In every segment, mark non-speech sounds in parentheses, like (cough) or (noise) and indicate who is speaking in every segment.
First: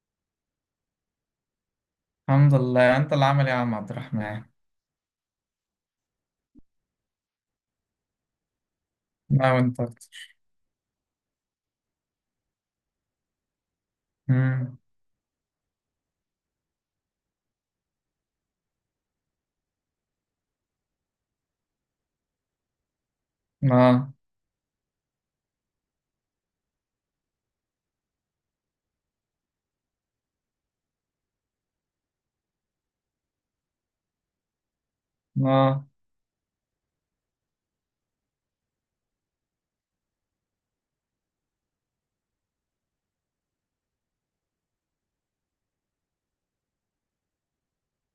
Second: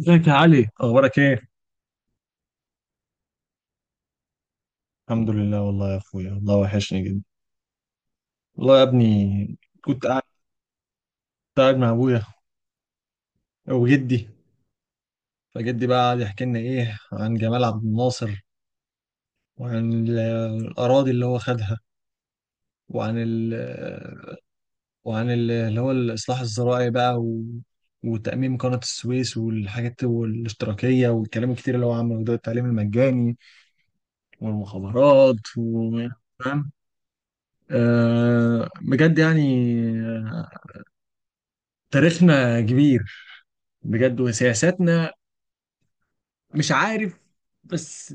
Speaker 1: ازيك يا علي؟ اخبارك ايه؟
Speaker 2: الحمد لله. انت اللي عامل ايه يا عم عبد الرحمن؟
Speaker 1: الحمد لله، والله يا اخويا، والله وحشني جدا. والله يا ابني.
Speaker 2: لا وانت
Speaker 1: كنت قاعد
Speaker 2: اكتر.
Speaker 1: كنت قاعد مع ابويا وجدي.
Speaker 2: امم.
Speaker 1: فجدي بقى قعد يحكي لنا ايه عن جمال عبد الناصر، وعن الاراضي اللي هو خدها، وعن ال
Speaker 2: اه.
Speaker 1: وعن اللي هو الاصلاح الزراعي بقى، وتأميم قناة السويس والحاجات والاشتراكية والكلام الكتير اللي هو عمله، ده التعليم المجاني والمخابرات
Speaker 2: اه.
Speaker 1: فاهم؟ آه بجد يعني، تاريخنا كبير بجد، وسياساتنا مش عارف، بس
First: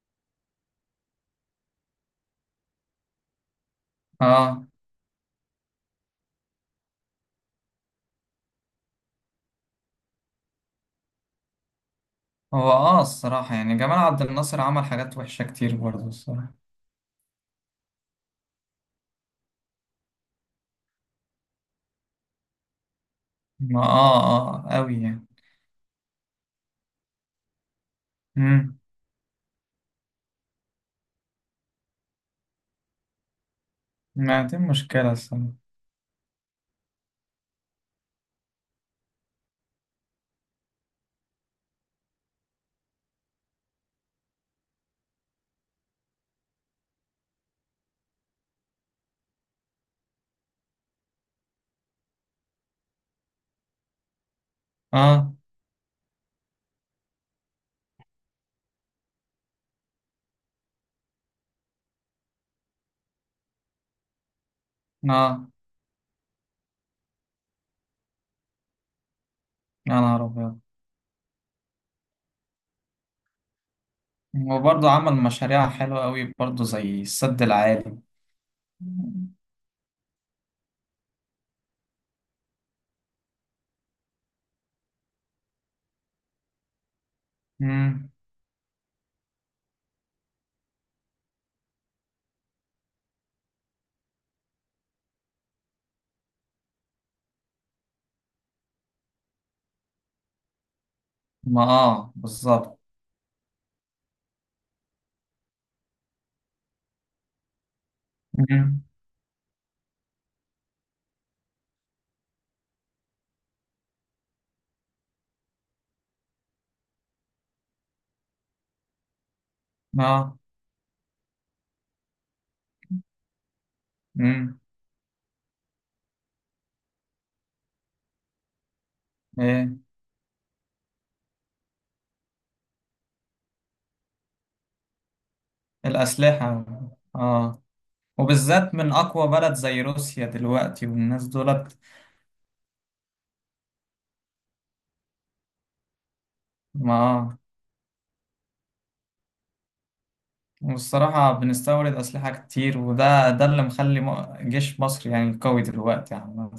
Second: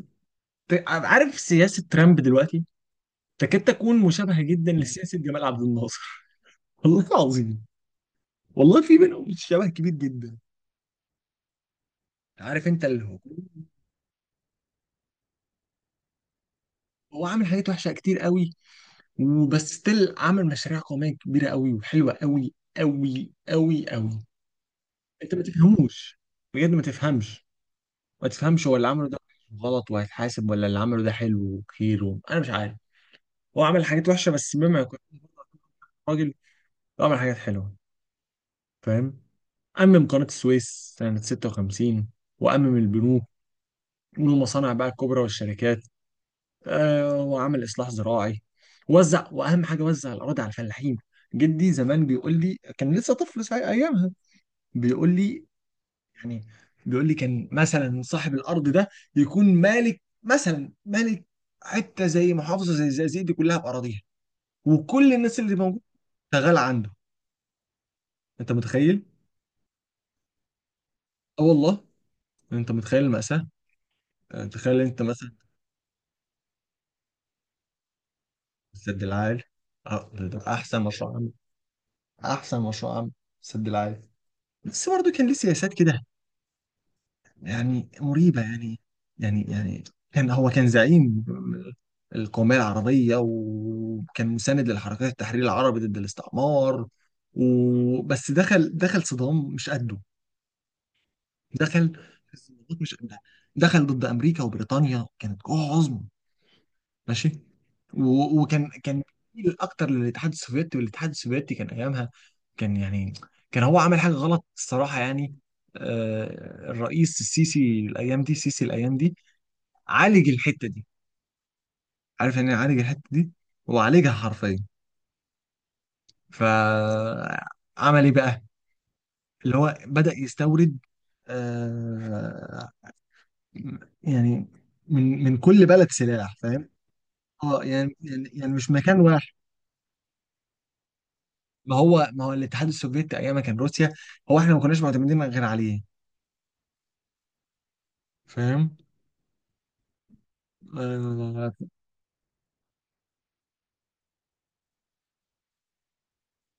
Speaker 1: عارف سياسة ترامب دلوقتي، تكاد تكون مشابهة
Speaker 2: اه.
Speaker 1: جدا لسياسة جمال عبد الناصر. (laughs) والله العظيم، والله في بينهم شبه كبير جدا. عارف
Speaker 2: هو
Speaker 1: انت اللي هو؟
Speaker 2: الصراحة يعني جمال عبد الناصر عمل حاجات وحشة كتير برضه الصراحة.
Speaker 1: هو عامل حاجات وحشة كتير قوي، وبس ستيل عامل مشاريع قومية كبيرة قوي، وحلوة قوي قوي
Speaker 2: ما
Speaker 1: قوي قوي.
Speaker 2: اه اه، قوي يعني.
Speaker 1: انت ما تفهموش، بجد ما تفهمش، ما تفهمش هو
Speaker 2: امم.
Speaker 1: اللي عمله ده غلط وهيتحاسب، ولا اللي عمله ده حلو وخير، انا مش عارف. هو عمل حاجات وحشه،
Speaker 2: ما
Speaker 1: بس
Speaker 2: دي
Speaker 1: مما يكون
Speaker 2: مشكلة الصراحة.
Speaker 1: راجل عمل حاجات حلوه. فاهم؟ أمم قناة السويس سنة 56، وأمم البنوك والمصانع بقى الكبرى والشركات. آه، وعمل إصلاح زراعي، وزع، وأهم حاجة وزع الأراضي على الفلاحين. جدي زمان بيقول لي كان لسه طفل ساعة أيامها. بيقول
Speaker 2: اه.
Speaker 1: لي يعني، بيقول لي كان مثلا صاحب الأرض ده يكون مالك، مثلا مالك حتة زي محافظة زي الزقازيق دي كلها بأراضيها، وكل الناس
Speaker 2: اه.
Speaker 1: اللي موجودة شغالة عنده. انت متخيل؟
Speaker 2: يا نهار ابيض.
Speaker 1: اه والله. انت متخيل المأساة؟ يعني تخيل
Speaker 2: وبرضه
Speaker 1: انت
Speaker 2: عمل
Speaker 1: مثلا.
Speaker 2: مشاريع حلوة قوي برضه زي السد العالي.
Speaker 1: سد العالي، اه، ده احسن مشروع عام، احسن مشروع عام، سد العالي. بس برضه كان ليه سياسات كده، يعني
Speaker 2: امم.
Speaker 1: مريبة يعني، يعني كان هو كان زعيم القومية العربية، وكان مساند للحركات التحرير العربي ضد الاستعمار. وبس دخل صدام مش قده،
Speaker 2: ما
Speaker 1: دخل
Speaker 2: اه
Speaker 1: في
Speaker 2: بالظبط.
Speaker 1: الصدمات مش قدها، دخل ضد أمريكا وبريطانيا كانت قوة عظمى. ماشي، وكان
Speaker 2: امم.
Speaker 1: كان بيميل اكتر للاتحاد السوفيتي، والاتحاد السوفيتي كان ايامها، كان يعني، كان هو عمل حاجه غلط الصراحه يعني. آه، الرئيس السيسي الايام دي عالج
Speaker 2: اه.
Speaker 1: الحته دي. عارف يعني إيه عالج الحته دي؟ هو عالجها حرفيا.
Speaker 2: امم.
Speaker 1: فعمل ايه بقى؟ اللي هو
Speaker 2: ايه؟
Speaker 1: بدأ يستورد، آه يعني، من كل بلد سلاح.
Speaker 2: الأسلحة.
Speaker 1: فاهم؟
Speaker 2: اه.
Speaker 1: اه، يعني مش
Speaker 2: وبالذات من
Speaker 1: مكان
Speaker 2: أقوى
Speaker 1: واحد.
Speaker 2: بلد زي روسيا دلوقتي والناس
Speaker 1: ما
Speaker 2: دولت.
Speaker 1: هو ما هو الاتحاد السوفيتي ايام ما كان روسيا، هو احنا ما كناش معتمدين غير عليه.
Speaker 2: ما آه.
Speaker 1: فاهم؟
Speaker 2: والصراحة
Speaker 1: آه
Speaker 2: بنستورد أسلحة كتير وده ده اللي مخلي جيش مصر يعني قوي دلوقتي عامة.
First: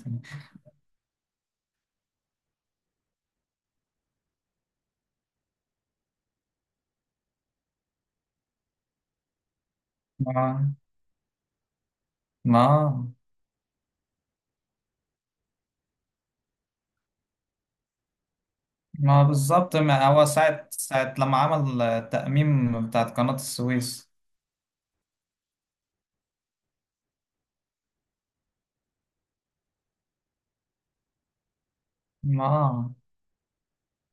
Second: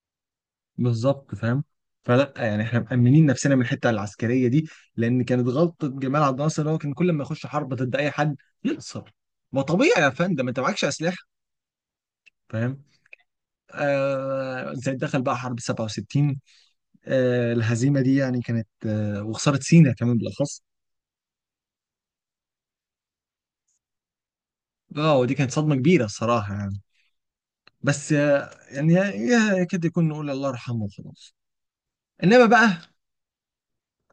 Speaker 1: بالظبط. فاهم؟ فلا، يعني احنا مأمنين نفسنا من الحته العسكريه دي، لان كانت غلطه جمال عبد الناصر اللي هو كان كل ما يخش حرب ضد اي حد يخسر. ما طبيعي يا فندم انت
Speaker 2: ما
Speaker 1: معكش اسلحه. فاهم؟
Speaker 2: ما
Speaker 1: آه، زي دخل بقى حرب 67، آه الهزيمه دي يعني كانت،
Speaker 2: ما
Speaker 1: وخساره
Speaker 2: بالظبط.
Speaker 1: سينا
Speaker 2: ما
Speaker 1: كمان
Speaker 2: هو
Speaker 1: بالاخص.
Speaker 2: ساعة لما عمل التأميم بتاعت قناة السويس.
Speaker 1: اه، ودي كانت صدمه كبيره الصراحه يعني. بس يعني يكاد يكون نقول الله يرحمه وخلاص. انما بقى،
Speaker 2: ما.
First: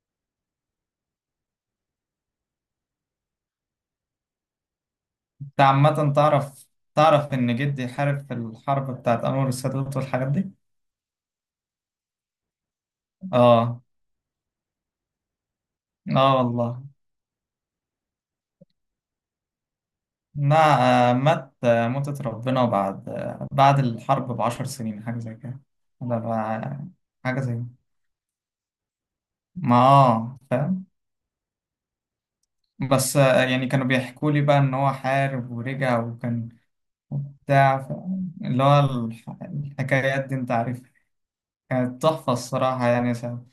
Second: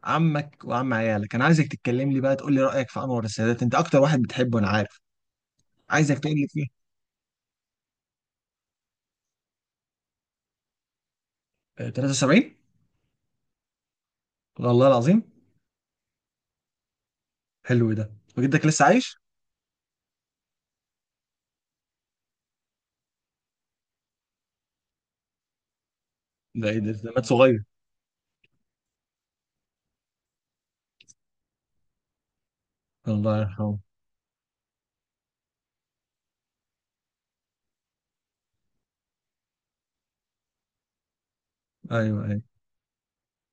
Speaker 1: عمك وعم عيالك، انا عايزك تتكلم لي بقى، تقول لي رايك في انور السادات، انت اكتر واحد بتحبه انا عارف.
Speaker 2: أنت عامة
Speaker 1: عايزك تقول لي
Speaker 2: تعرف
Speaker 1: فيه.
Speaker 2: تعرف إن جدي حارب في الحرب بتاعت أنور السادات والحاجات دي؟
Speaker 1: آه، 73.
Speaker 2: آه.
Speaker 1: والله العظيم.
Speaker 2: آه والله.
Speaker 1: حلو ده. وجدك لسه عايش؟
Speaker 2: مع آه، مات آه، ماتت ربنا بعد بعد الحرب بعشر سنين حاجة زي كده. ولا
Speaker 1: ده ايه؟
Speaker 2: بع-
Speaker 1: ده مات
Speaker 2: حاجة زي.
Speaker 1: صغير.
Speaker 2: ما فاهم. بس
Speaker 1: الله
Speaker 2: يعني
Speaker 1: يرحمه.
Speaker 2: كانوا بيحكوا لي بقى ان هو حارب ورجع وكان. بتاع ف- اللي هو الحكايات دي انت عارفها. كانت
Speaker 1: ايوه،
Speaker 2: تحفة
Speaker 1: ايوه.
Speaker 2: الصراحة يعني ساعة.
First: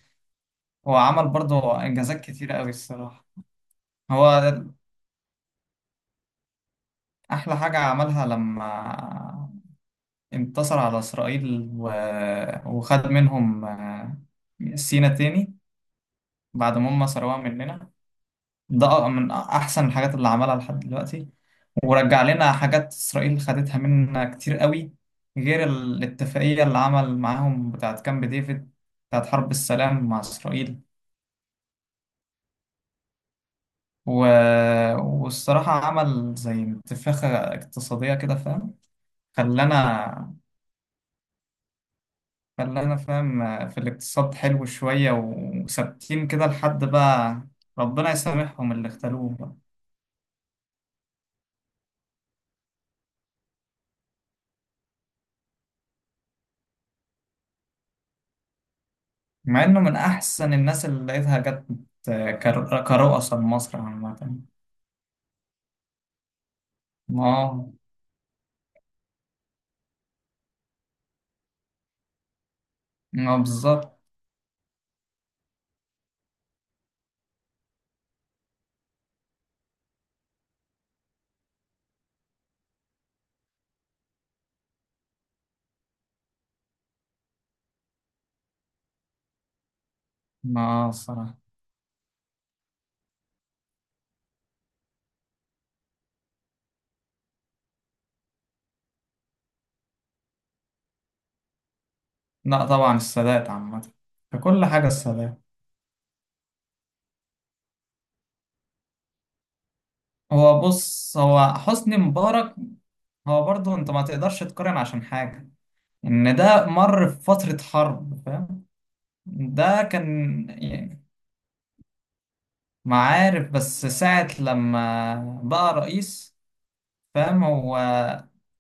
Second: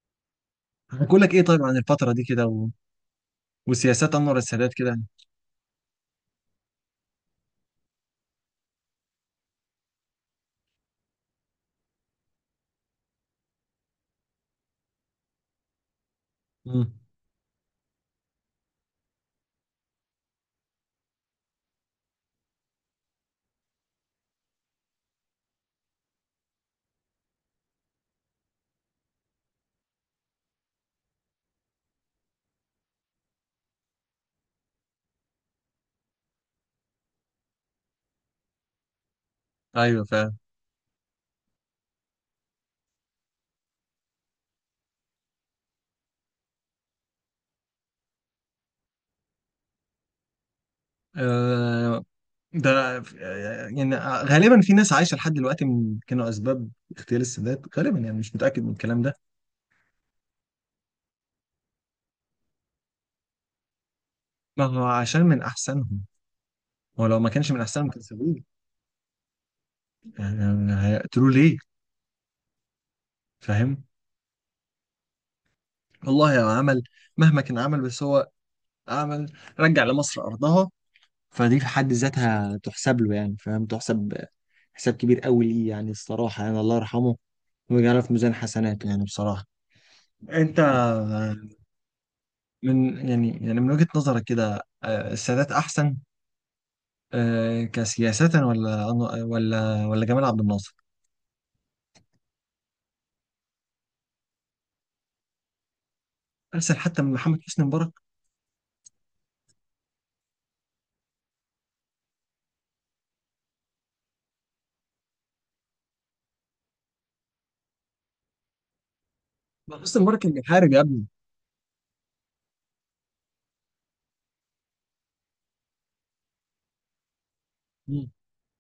Speaker 2: هو
Speaker 1: هقول
Speaker 2: عمل
Speaker 1: لك ايه طيب عن
Speaker 2: برضه
Speaker 1: الفتره
Speaker 2: انجازات
Speaker 1: دي كده،
Speaker 2: كتيرة قوي الصراحة.
Speaker 1: وسياسات انور
Speaker 2: هو
Speaker 1: السادات كده.
Speaker 2: احلى حاجة عملها لما انتصر على اسرائيل و... وخد منهم سينا تاني بعد ما
Speaker 1: امم.
Speaker 2: هم سرقوها مننا. ده من احسن الحاجات اللي عملها لحد دلوقتي. ورجع لنا حاجات اسرائيل خدتها منا كتير قوي غير الاتفاقية اللي عمل معاهم بتاعت كامب ديفيد بتاعت حرب السلام مع اسرائيل. و... والصراحة عمل زي انتفاخة اقتصادية كده فاهم.
Speaker 1: ايوه فعلا.
Speaker 2: خلانا. فاهم في الاقتصاد حلو شوية وثابتين كده لحد بقى. ربنا يسامحهم اللي اختلوه.
Speaker 1: آه، ده يعني، غالبا في ناس عايشه لحد دلوقتي من كانوا اسباب اغتيال السادات، غالبا يعني، مش متاكد من الكلام ده.
Speaker 2: مع انه من احسن الناس اللي لقيتها جت كرؤساء لمصر عامة.
Speaker 1: ما هو عشان من احسنهم، هو لو ما
Speaker 2: ما.
Speaker 1: كانش من احسنهم كان سابوه. يعني هيقتلوه ليه؟
Speaker 2: ما
Speaker 1: فاهم؟
Speaker 2: بالظبط.
Speaker 1: والله هو عمل مهما كان عمل، بس هو عمل، رجع لمصر ارضها. فدي في حد ذاتها تحسب له يعني، فاهم، تحسب حساب كبير قوي ليه يعني الصراحه يعني، الله يرحمه ويجعله في ميزان حسناته يعني بصراحه. انت
Speaker 2: ما الصراحة.
Speaker 1: من يعني من وجهه نظرك كده، آه، السادات احسن، آه، كسياسه؟ ولا جمال عبد الناصر؟
Speaker 2: لا طبعا السادات عامة. ككل حاجة السادات.
Speaker 1: احسن حتى من محمد حسني مبارك؟
Speaker 2: هو بص، هو حسني مبارك، هو برضه انت ما تقدرش تقارن عشان حاجة ان ده مر في فترة حرب فاهم.
Speaker 1: ما
Speaker 2: ده
Speaker 1: حسني مبارك كان
Speaker 2: كان
Speaker 1: بيحارب يا
Speaker 2: يعني
Speaker 1: ابني.
Speaker 2: معارف بس ساعة لما بقى رئيس فاهم. هو
Speaker 1: مم.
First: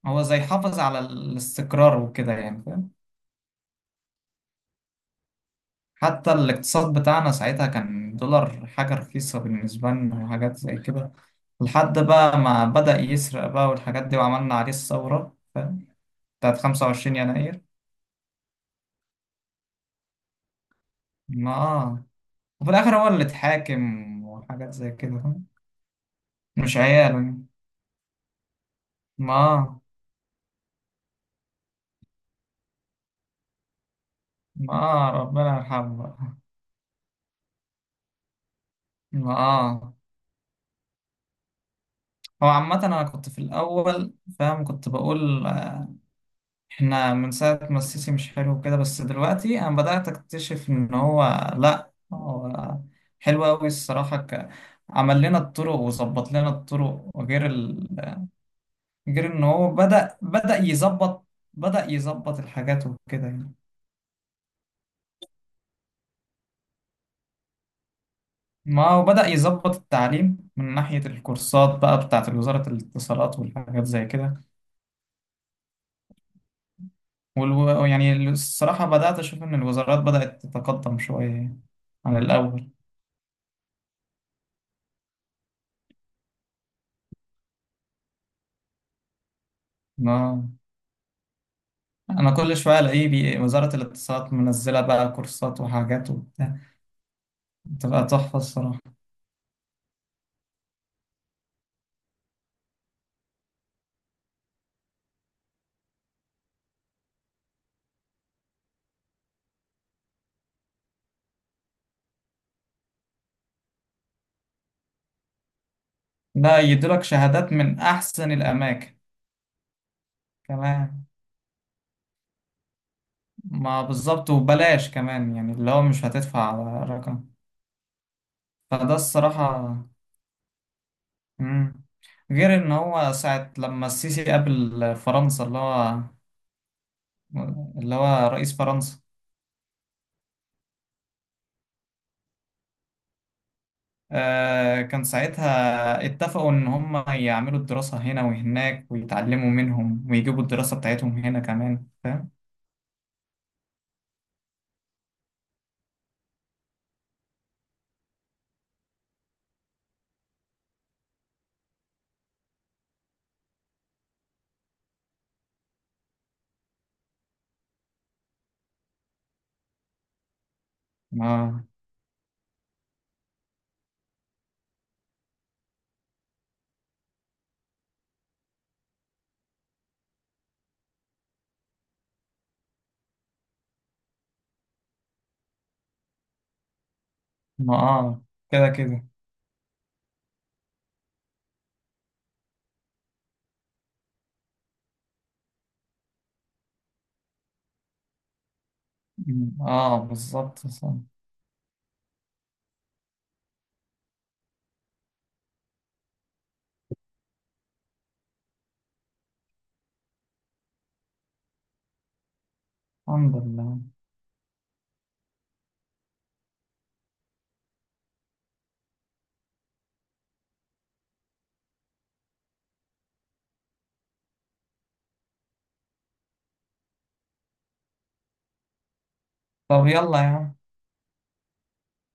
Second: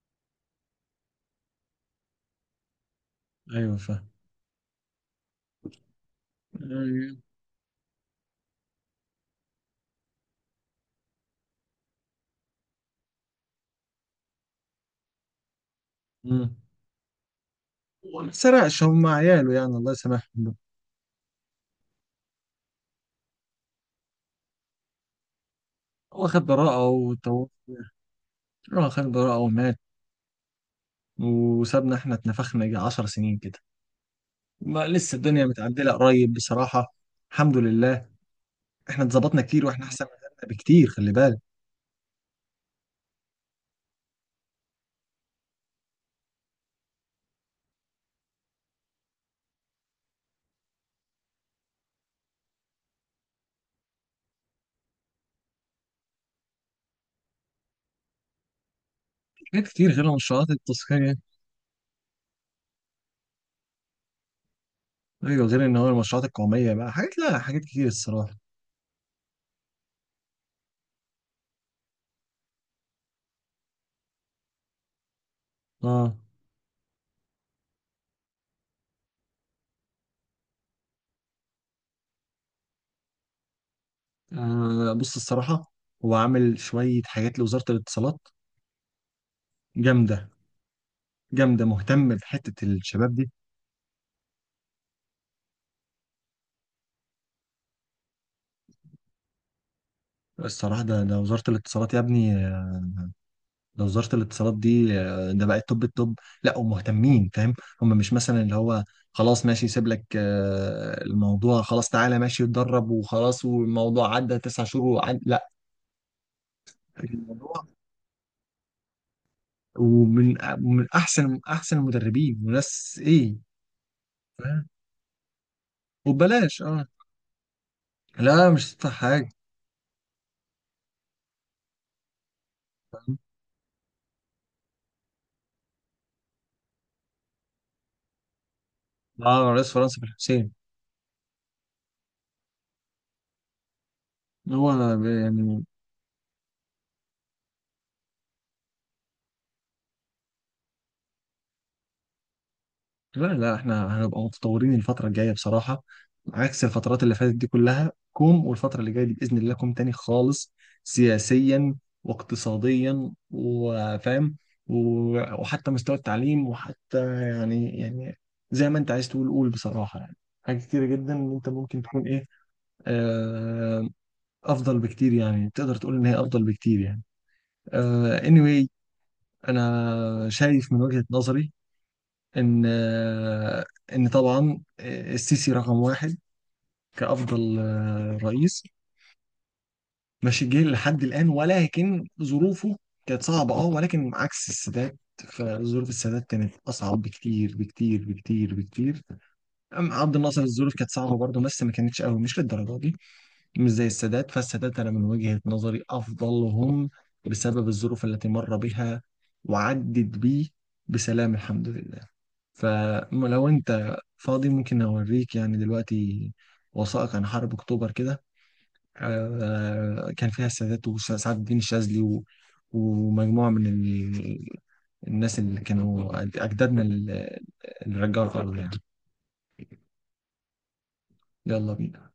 Speaker 2: هو زي حافظ على الاستقرار وكده يعني.
Speaker 1: ايوه، فاهم.
Speaker 2: حتى الاقتصاد
Speaker 1: آه،
Speaker 2: بتاعنا ساعتها كان دولار حاجة رخيصة بالنسبة لنا وحاجات زي كده لحد بقى ما بدأ يسرق بقى والحاجات دي وعملنا عليه الثورة فاهم.
Speaker 1: مم.
Speaker 2: بتاعت 25 يناير.
Speaker 1: هو ما سرقش، هم عياله يعني، الله يسامحهم.
Speaker 2: ما آه. وفي الآخر هو اللي اتحاكم وحاجات زي كده فاهم.
Speaker 1: هو خد
Speaker 2: مش
Speaker 1: براءة
Speaker 2: عياله يعني.
Speaker 1: وتوفى. اه، خد
Speaker 2: ما
Speaker 1: براءة ومات،
Speaker 2: آه.
Speaker 1: وسابنا احنا اتنفخنا يجي 10 سنين كده.
Speaker 2: ما
Speaker 1: ما
Speaker 2: آه
Speaker 1: لسه الدنيا
Speaker 2: ربنا
Speaker 1: متعدلة
Speaker 2: يرحمه
Speaker 1: قريب
Speaker 2: بقى.
Speaker 1: بصراحة. الحمد لله. احنا
Speaker 2: ما
Speaker 1: اتظبطنا كتير، واحنا
Speaker 2: آه.
Speaker 1: احسن من غيرنا بكتير، خلي بالك.
Speaker 2: هو عامة أنا كنت في الأول فاهم. كنت بقول احنا من ساعة ما السيسي مش حلو كده، بس دلوقتي انا بدأت اكتشف ان هو لا، هو حلو قوي الصراحة. عمل لنا الطرق وظبط لنا الطرق وغير ال... غير ان
Speaker 1: حاجات
Speaker 2: هو
Speaker 1: كتير غير
Speaker 2: بدأ
Speaker 1: المشروعات
Speaker 2: بدأ
Speaker 1: التذكارية.
Speaker 2: يظبط بدأ يظبط الحاجات وكده يعني.
Speaker 1: ايوه، غير ان هو المشروعات القومية بقى حاجات، لا حاجات كتير الصراحة.
Speaker 2: ما هو بدأ يظبط التعليم من ناحية الكورسات بقى بتاعة وزارة الاتصالات والحاجات زي كده.
Speaker 1: اه.
Speaker 2: يعني الصراحة بدأت أشوف إن الوزارات بدأت تتقدم شوية يعني عن الأول.
Speaker 1: آه، بص الصراحة، هو عامل شوية حاجات لوزارة الاتصالات جامدة،
Speaker 2: آه.
Speaker 1: جامدة، مهتم
Speaker 2: انا كل
Speaker 1: بحتة
Speaker 2: شويه الاقيه
Speaker 1: الشباب دي.
Speaker 2: وزاره الاتصالات منزله بقى كورسات وحاجات وبتاع. بتبقى تحفه الصراحه.
Speaker 1: الصراحة، ده وزارة الاتصالات يا ابني، ده وزارة الاتصالات دي، ده بقت توب التوب، لا ومهتمين، فاهم؟ هم مش مثلا اللي هو، خلاص ماشي سيب لك، آه، الموضوع خلاص، تعالى ماشي اتدرب وخلاص، والموضوع عدى تسع شهور وعد لا،
Speaker 2: ده يديلك شهادات
Speaker 1: الموضوع
Speaker 2: من احسن الاماكن
Speaker 1: ومن
Speaker 2: كمان.
Speaker 1: احسن احسن المدربين وناس ايه.
Speaker 2: ما بالظبط
Speaker 1: فاهم؟
Speaker 2: وبلاش كمان يعني اللي هو مش هتدفع.
Speaker 1: وببلاش، اه.
Speaker 2: رقم.
Speaker 1: لا مش هتدفع
Speaker 2: فده
Speaker 1: حاجة.
Speaker 2: الصراحه. مم. غير ان هو ساعه لما السيسي قابل فرنسا اللي هو رئيس فرنسا.
Speaker 1: اه، رئيس فرنسا في الحسين. هو
Speaker 2: كان
Speaker 1: يعني،
Speaker 2: ساعتها اتفقوا إن هم يعملوا الدراسة هنا وهناك ويتعلموا منهم ويجيبوا الدراسة بتاعتهم هنا كمان فاهم؟
Speaker 1: لا، لا، احنا هنبقى متطورين الفترة الجاية بصراحة. عكس الفترات اللي فاتت دي كلها كوم، والفترة اللي جاية دي بإذن الله كوم تاني خالص. سياسيا واقتصاديا، وفاهم، وحتى مستوى التعليم، وحتى يعني، زي ما انت عايز تقول قول بصراحة يعني. حاجات كتيرة جدا انت
Speaker 2: ما.
Speaker 1: ممكن تكون ايه، آه، افضل بكتير يعني، تقدر تقول ان هي افضل بكتير يعني. آه، anyway، انا شايف من وجهة نظري ان ان طبعا، آه، السيسي رقم واحد، كافضل،
Speaker 2: ما
Speaker 1: آه،
Speaker 2: آه.
Speaker 1: رئيس
Speaker 2: كده كده.
Speaker 1: ماشي جه لحد الان. ولكن ظروفه كانت صعبه، اه، ولكن عكس السادات، فظروف السادات كانت اصعب بكتير بكتير بكتير بكتير.
Speaker 2: م،
Speaker 1: أم
Speaker 2: آه
Speaker 1: عبد الناصر
Speaker 2: بالظبط
Speaker 1: الظروف كانت
Speaker 2: صح.
Speaker 1: صعبه برضه بس ما كانتش قوي، مش للدرجه دي، مش زي السادات. فالسادات أنا من وجهة نظري أفضلهم، بسبب الظروف التي مر بها، وعدت بيه بسلام، الحمد لله.
Speaker 2: الحمد
Speaker 1: فلو
Speaker 2: لله.
Speaker 1: أنت فاضي ممكن أوريك يعني دلوقتي وثائق عن حرب أكتوبر كده، آه، كان فيها السادات وسعد الدين الشاذلي ومجموعة من الناس اللي كانوا أجدادنا، اللي رجعوا الأرض يعني.
Speaker 2: طب يلا يا عم.
Speaker 1: يلا بينا.